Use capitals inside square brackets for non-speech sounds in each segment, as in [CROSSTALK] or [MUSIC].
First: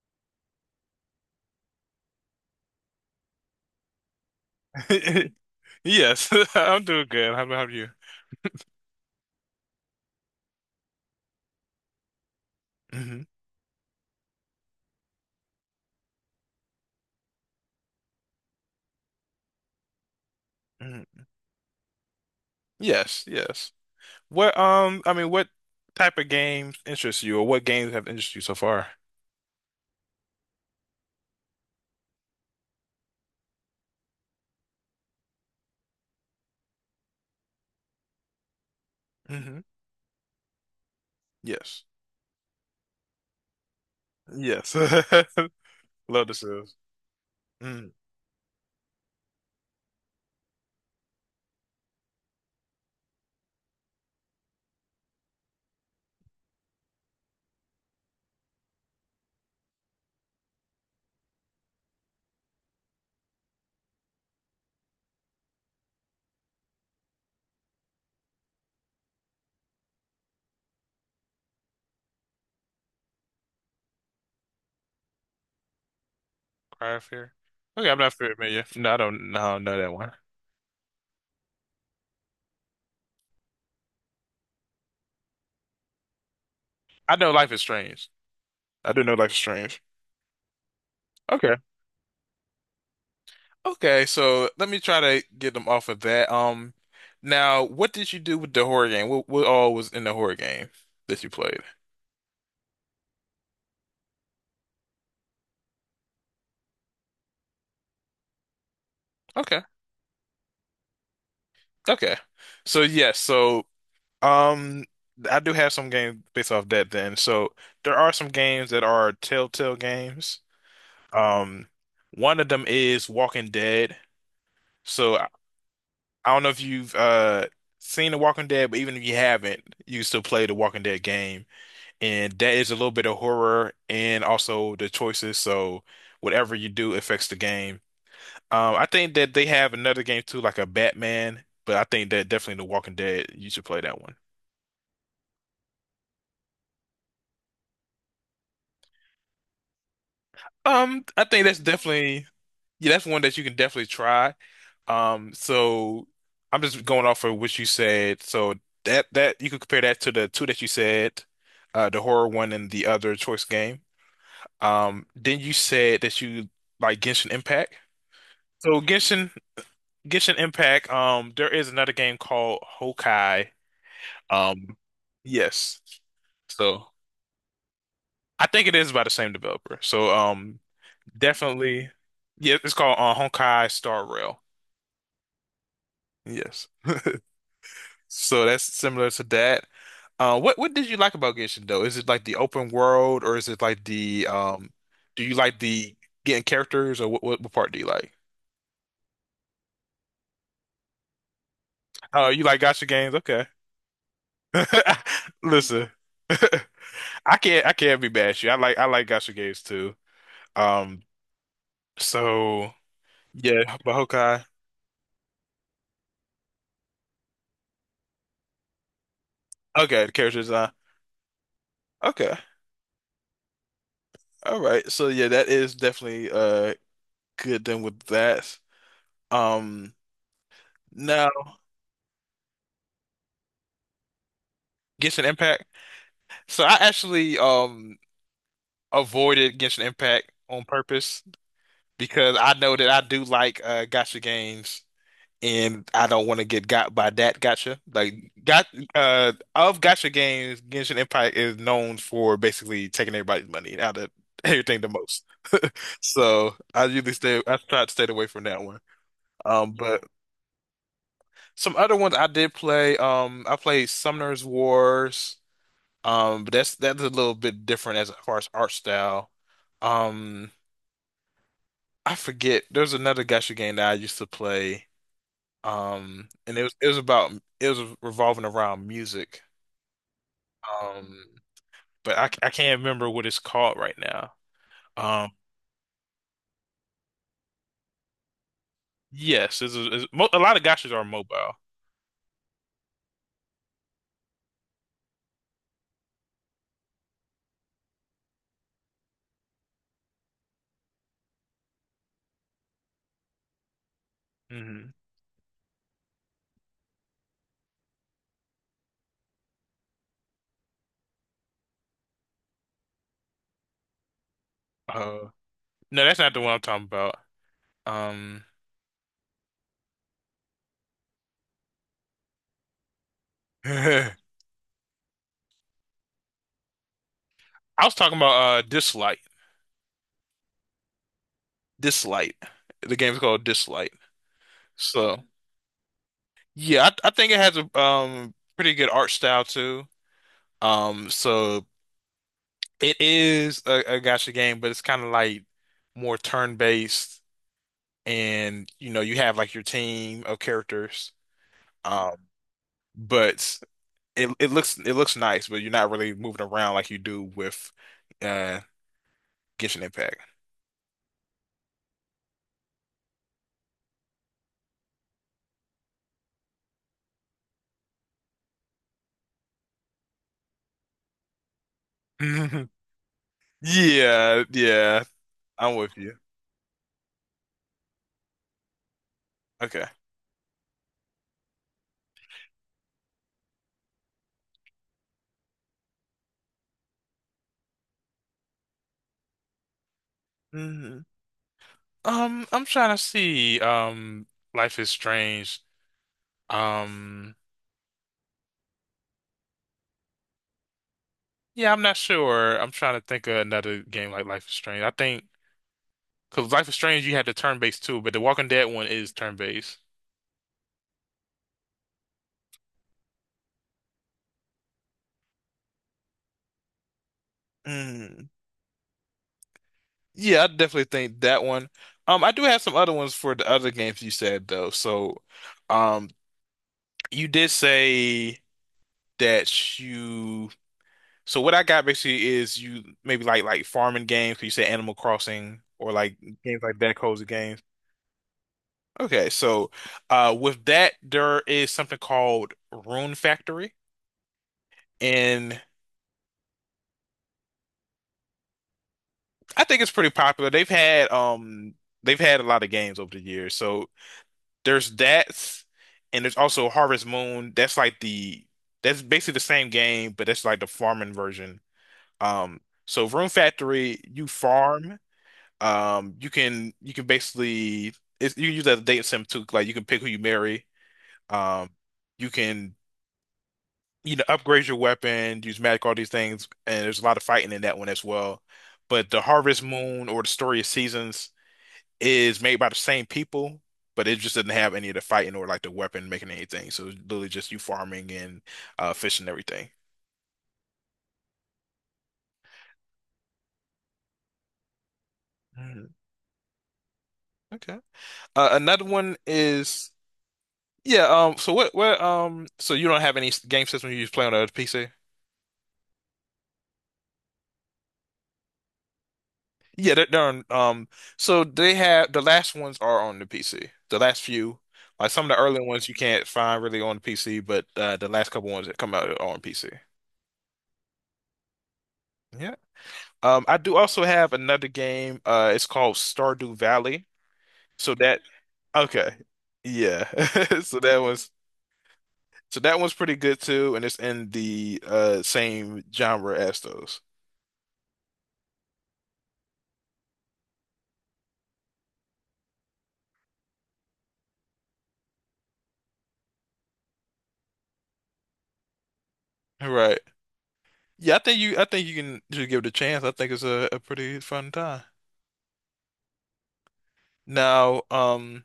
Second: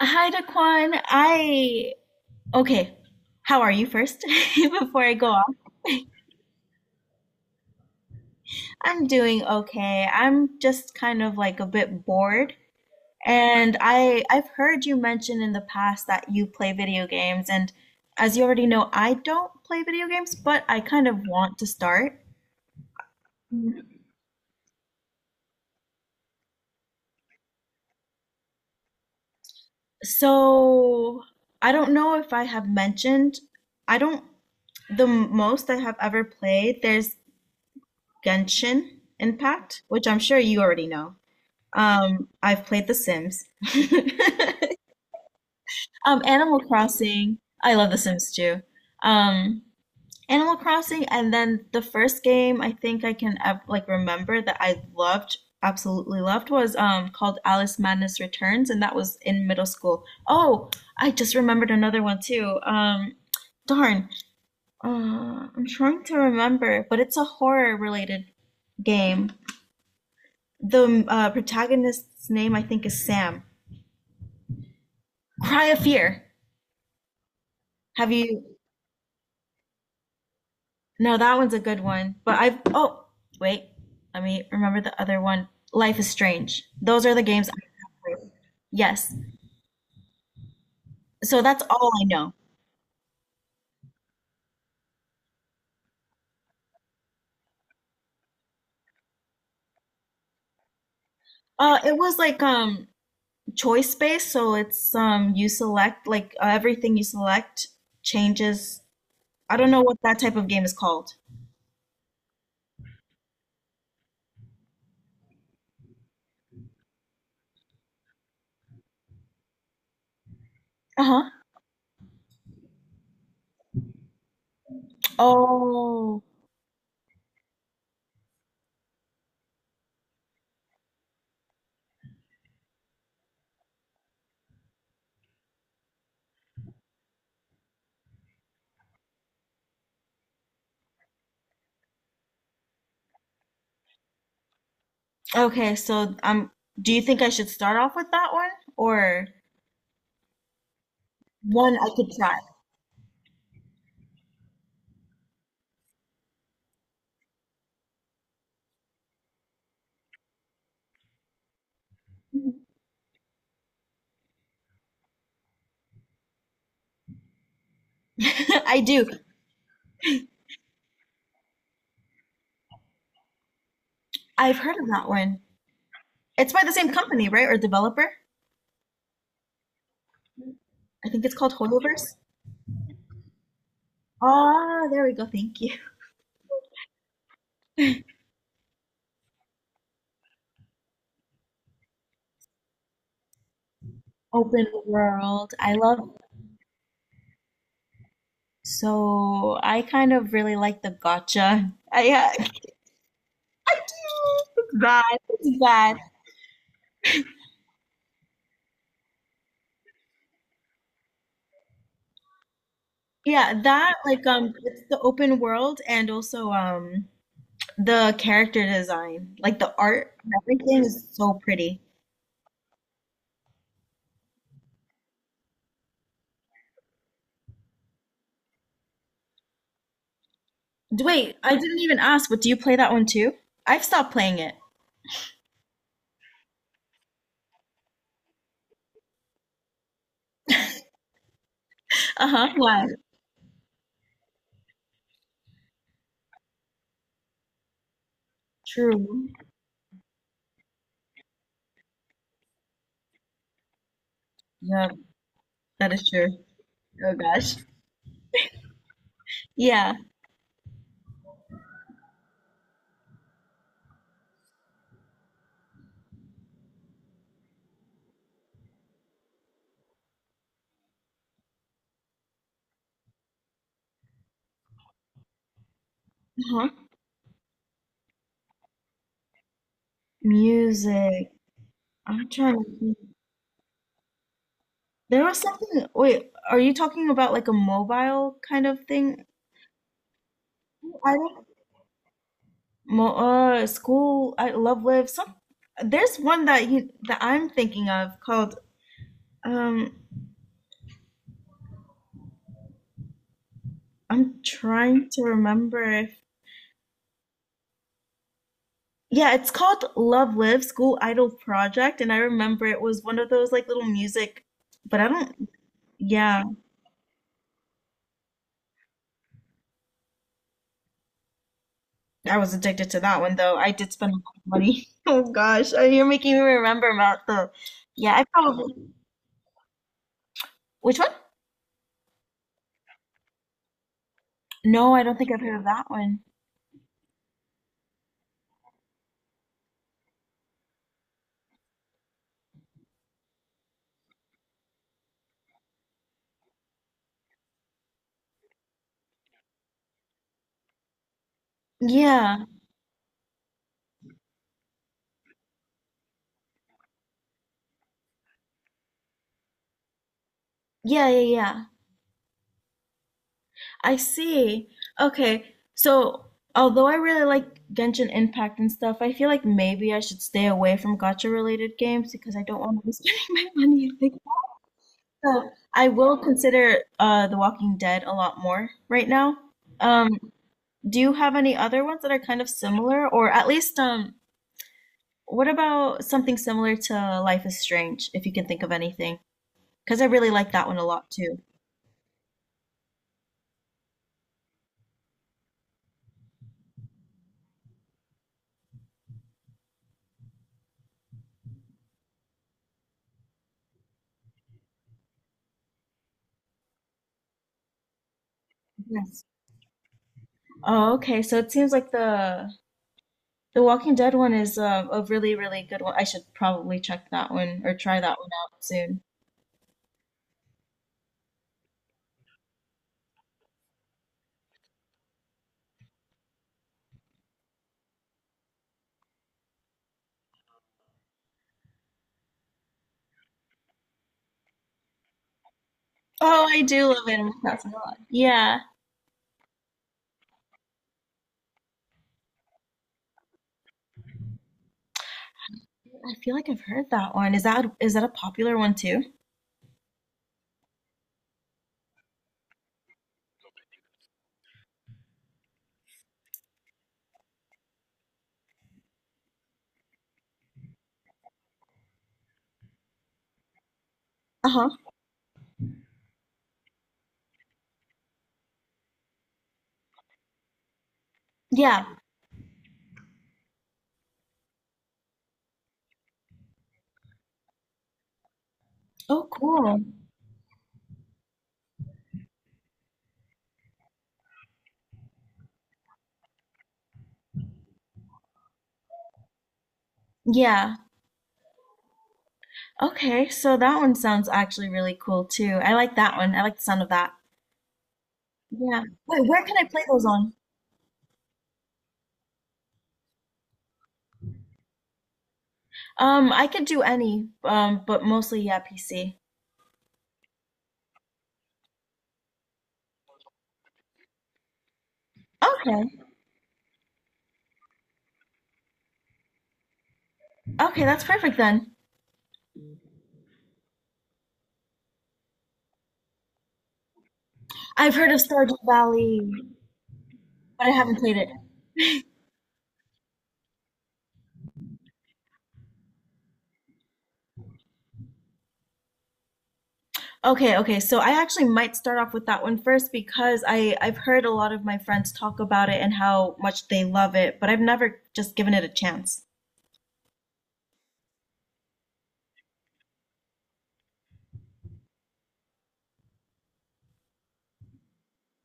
Hi, Daquan. I okay. How are you first? [LAUGHS] Before I go [LAUGHS] on, Yes, [LAUGHS] I'm doing good. How about you? I'm doing okay. I'm just kind of like a bit bored, Hmm and I've heard you mention in the past that you play video games, and as you already know, I don't play video games, but I kind of hmm. want to start. Yes, yes. What type of games interest you, or what games have interested you so far? So I don't know if I have mentioned. I don't. The most I have ever played, there's Genshin Hmm. Impact, which I'm sure you already know. Yes, I've played The Sims. [LAUGHS] yes. [LAUGHS] Love the Animal Sims. Crossing. I Mm. love The Sims too. Um, Animal Crossing, and then the first game I think I can like remember that I loved, absolutely loved, was called Alice Madness Returns, and that was in middle school. Oh, I just remembered another one too. Darn, I'm trying to remember, but it's a horror related game. The protagonist's name I think is Sam. Cry of Fear. Cry of Fear. Okay, I'm not Have you? familiar. No, I don't. No, I don't know that one. No, that one's a good one. But I've, oh, wait, let me remember the other one. Life is Strange. Those I are the know games Life I is Strange. have played. I do know Yes. Life is Strange. So Okay. that's all I know. Okay, so let me try to get them off of that. Now, what did you do with the horror game? What all was in the horror game that you played? It was like choice based, so it's you select like everything you select changes. I Okay. don't know what that type of game is called. Okay. So yes, so um I do have some games based off that then. So there are some games that are Telltale games. Uh-huh. Um, one of them is Walking Dead. So Oh, I don't know if you've seen The Walking Dead, but even if you haven't, you can still play the Walking Dead game. And that is a little bit of horror and also the choices. So whatever you do affects the game. I think that they have another game too, like a Batman, but I think that definitely The Walking Dead, you should play that one. okay. So do you think I should start off with that one or I think that's one I could definitely yeah, that's one that you can definitely try. So I'm just going off of what you said. So that you could compare that to the two that you said, the horror one and the other choice game. Then you said that you like Genshin Impact. try? [LAUGHS] So I do. Genshin Impact, there is another game called Hokai. I've Um, heard of that one. yes. It's by the So, same company, right? Or developer? I think it is by the same developer. So um, I think it's called definitely Hoyoverse. yeah, it's called Honkai Star Rail. Ah, there we go. Thank you. Yes. So that's similar to that. What did you like about Genshin though? Is it like the open world or is it like the [LAUGHS] Open do you world. like I the love it. getting characters or what part do you like? So I kind of really like the gotcha. Oh, you like gacha games? Okay. [LAUGHS] I do. It's bad. [LAUGHS] It's Listen. bad. [LAUGHS] I I can't be bad at you. I like gacha games too. Um, so Yeah, yeah, but that like Honkai. It's the open world and also the character design. Like the Okay, the art, character design. everything is so pretty. Okay. All right. So yeah, that is definitely uh, good then with that. Um, now Wait, I didn't even ask, but do you play that one too? I've stopped playing it. Genshin Impact. So I actually avoided Genshin Impact on purpose because Uh-huh. I know Why? that I do like gacha games and I don't want to get got by that gacha. Like got True. uh, of gacha games, Genshin Impact is known for basically taking everybody's money out of [LAUGHS] everything the Yeah, most. that is true. So Oh gosh. I try to stay away from that one. Yeah. But some other ones I did play. I played Summoner's Wars. But that's a little bit different as far as art style. Um, I forget. There's another gacha game that I used to play. And it Uh-huh. was it was about it was revolving around music. Um, Music. but I, I'm I trying to can't think. remember what it's called right now. There Um, was something. Wait, are you talking about like a mobile kind of thing? yes, it's a, it's, mo- a lot of gachas are I don't. mobile. Mo school. I love live. Some. There's one that you that I'm thinking of called. Um, I'm Hmm. trying to remember if. Yeah, it's called Love Live School Idol Project, and I remember it was one of those like little music, but I Uh, don't. no, that's not the Yeah. one I'm talking about. Um, I was addicted to that one though. [LAUGHS] I did I spend a lot of money. [LAUGHS] Oh gosh, you're making me remember about the. was Yeah, talking I about probably. Dislike. Which one? Dislight. The game's called Dislight. No, I don't So think I've heard of that one. yeah, I think it has a um, pretty good art style too. So it is a gacha game, but it's kind of like more turn-based, and you know you have like your team of characters. Um, Yeah, but it looks it looks nice, but you're not really moving around like you do with uh Genshin Impact. yeah, yeah, yeah. I see. Okay, so although I really like Genshin Impact and stuff, I feel like maybe I should stay away from gacha related games because I don't [LAUGHS] want to be [LAUGHS] spending my money like that. Yeah, yeah, So I'm I with will you. consider The Walking Dead a lot more right now. Okay. Um, Do you have any other ones that are kind of similar, or at least what about something similar to Life is Strange, if you can think of anything? Because I really like that one a Mhm. lot too. I'm trying to see. Life is Strange. Um, yeah, I'm not sure. I'm trying to think of another game like Life is Strange. I think because Life is Strange, you had the turn-based too, but the Walking Dead one is Yes. turn-based. Oh, okay. So it seems like the Walking Dead one is a really, really good one. I should probably check that one or try that Mm. one out soon. Yeah, I definitely think that one. I do have some other ones for the other games you said though. So, um, you did say that you. So what I got basically is you maybe like farming games. Could you say Animal Crossing or like Oh, games I like do that, love cozy Animal games? Crossing a lot. Yeah. Okay, so with that, there is something called Rune Factory, and I feel like I've heard that one. Is that a popular one too? I think it's pretty popular. They've had a lot of games over the years. So there's that, and there's also Harvest Moon. That's like the that's basically the same game, but that's like the farming version. Um, so Rune Factory, you Uh-huh. farm. You can basically you can use that as a dating sim too. Like you can pick who you marry. Um, Yeah. you can you know, upgrade your weapon, use magic, all these things, and there's a lot of fighting in that one as well. But the Oh, Harvest cool. Moon or the Story of Seasons is made by the same people, but it just doesn't have any of the fighting or like the weapon making anything. So it's literally just you farming and fishing and everything. Yeah. Okay, so that one sounds actually really cool too. I Mm, like that one. I like the sound of that. okay. Yeah. Another one Wait, where can I play is those on? yeah. So what? What? So you don't have any game system you just play on the PC? I could do any, but mostly yeah, PC. Yeah, they're on, so they have the last ones are on the PC. The last few, like some of the early Okay. ones you can't find really on the PC, but the last couple ones that come out are on PC. Okay, that's perfect then. Yeah. I do also have another game. It's called Stardew Valley. I've So heard of that, Stardew okay. Valley, Yeah. [LAUGHS] but I So that haven't played it. one's, so that one's pretty good too, and it's in the uh, same genre as those. Okay, okay. So I actually might start off with that one first because I've heard a lot of my friends talk about it and how much they love it, but I've never just given it a chance. Right. Yeah, I think you can just give it a chance. I think it's a pretty fun time. Now,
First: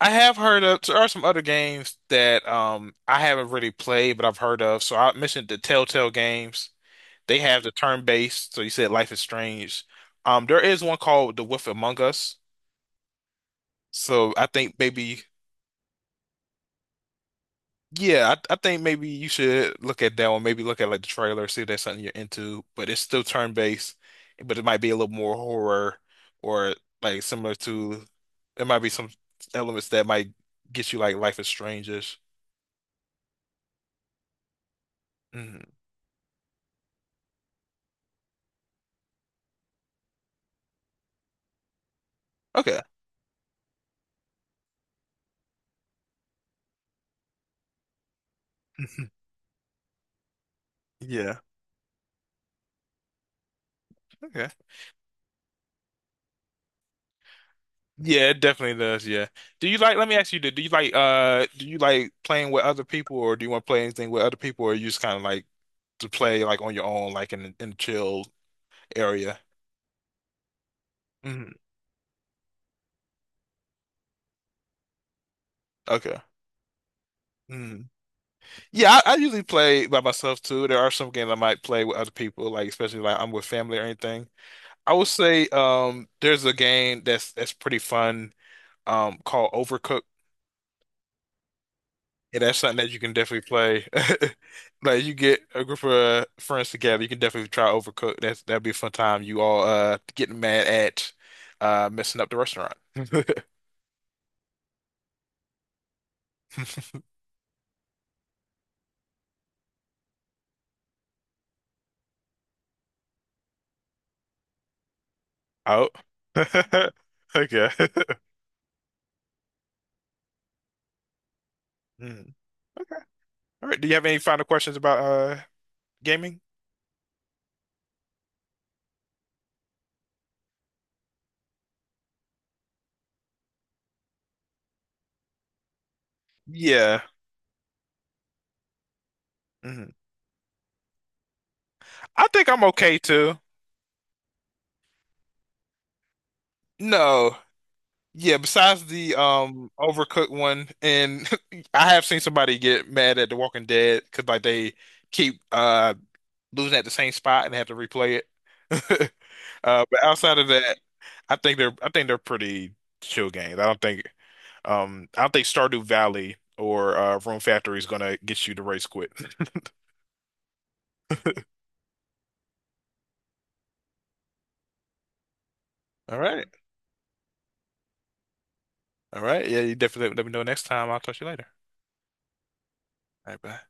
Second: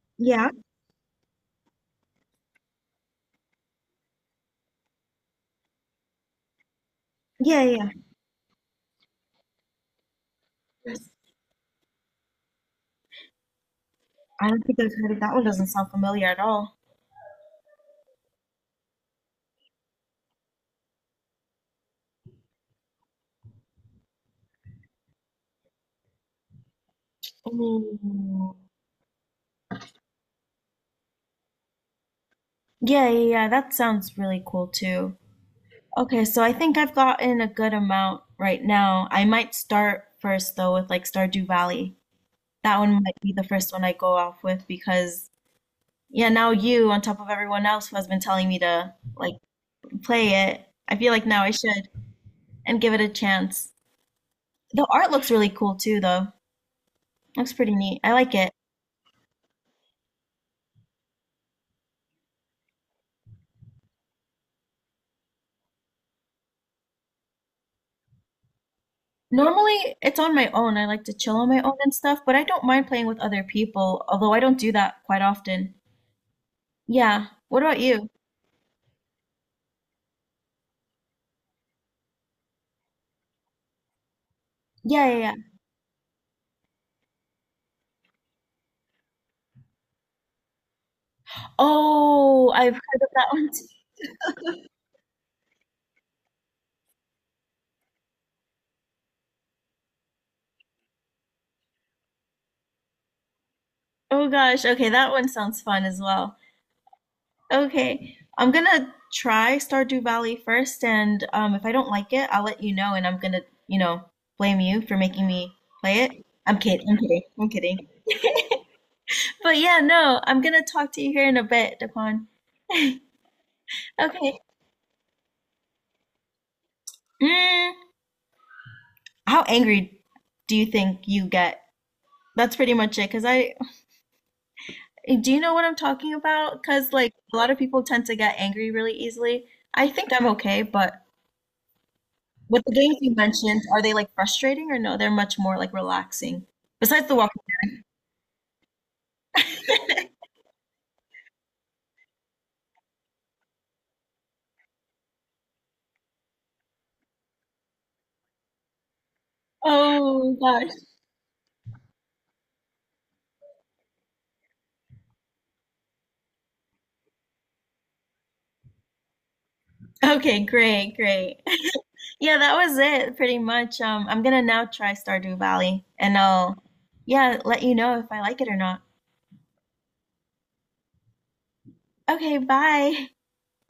I have Yeah. heard of, there are some other games that um, I haven't really played, but I've heard of. So I mentioned the Telltale games. They have Yeah, the yeah. turn-based, so you said Life is Strange. There is one called The Wolf Among Us. So I I don't think think I've heard of maybe, that one. Doesn't sound familiar at all. yeah, I think maybe you should look at that one. Maybe look at like the trailer, see if that's something you're into. But it's still turn-based, but it might be a little more horror or like similar to, there Mm. might be some elements that might get you like Life is Strange-ish. Yeah, yeah, yeah, that sounds really cool too. Mhm. Okay, so I think I've gotten a good amount right now. I might start first though with like Stardew Valley. That Okay. one might be the first one I go off with because yeah, now you on top of everyone else who has been telling me to [LAUGHS] like play it, I feel like Yeah. now I should and give it a chance. Okay. The art looks really cool too though. Looks pretty neat. I Yeah, like it it. definitely does. Yeah. Do you like, let me ask you, do you like playing with other people or do you want to play anything with other people or you just kind of like to play like on your own, like in a chill area? Normally, it's on my own. I like to chill on Mhm. my own and stuff, but I don't mind playing with other people, although I don't do that quite often. Okay. Yeah. What about Mhm. you? Yeah, I usually play by myself too. There are some games I might play with other people, like especially like I'm with family or anything. I would Yeah, yeah, yeah. say um, there's a game that's pretty fun um, called Overcooked. Yeah, Oh, that's I've something that you heard of can that [LAUGHS] definitely one too. play. [LAUGHS] Like you get a group of friends together, you can definitely try Overcooked. That'd be a fun time. You all uh, getting mad at messing up the restaurant. [LAUGHS] Oh gosh. Okay, that one sounds fun as well. Okay. I'm gonna try Stardew Valley first, and if I don't like it, I'll let you know, and I'm gonna, you know, blame you for making me Oh. play it. I'm kidding. [LAUGHS] I'm kidding. I'm Okay. kidding. [LAUGHS] But yeah, no, I'm gonna talk to you here in a bit, Hmm. Daquan. Okay. All right. Do you have any Okay. final questions about uh, gaming? Mm. How angry do you think you get? That's pretty much it. Cause I, do you know what I'm talking about? Cause Yeah. like a lot of people tend to get angry really easily. I Mhm. think I'm okay, but I think with I'm the okay games you too. mentioned, are they like frustrating or no? They're much more like relaxing. Besides the No. walking. Yeah, besides the um, Overcooked one and [LAUGHS] I have seen somebody get mad at The Walking Dead because like they keep losing at the same spot and have to replay it. [LAUGHS] But Oh outside of gosh. that, I think they're pretty chill games. I don't think Stardew Valley or Room Factory is gonna get you to race quit. [LAUGHS] Okay, great, great. [LAUGHS] Yeah, that was it pretty much. I'm gonna now try Stardew Valley All and right, I'll, yeah, let you know if I like it or not. Yeah, you definitely let me know next time. I'll talk to you later. Okay, bye. [LAUGHS] All right, bye.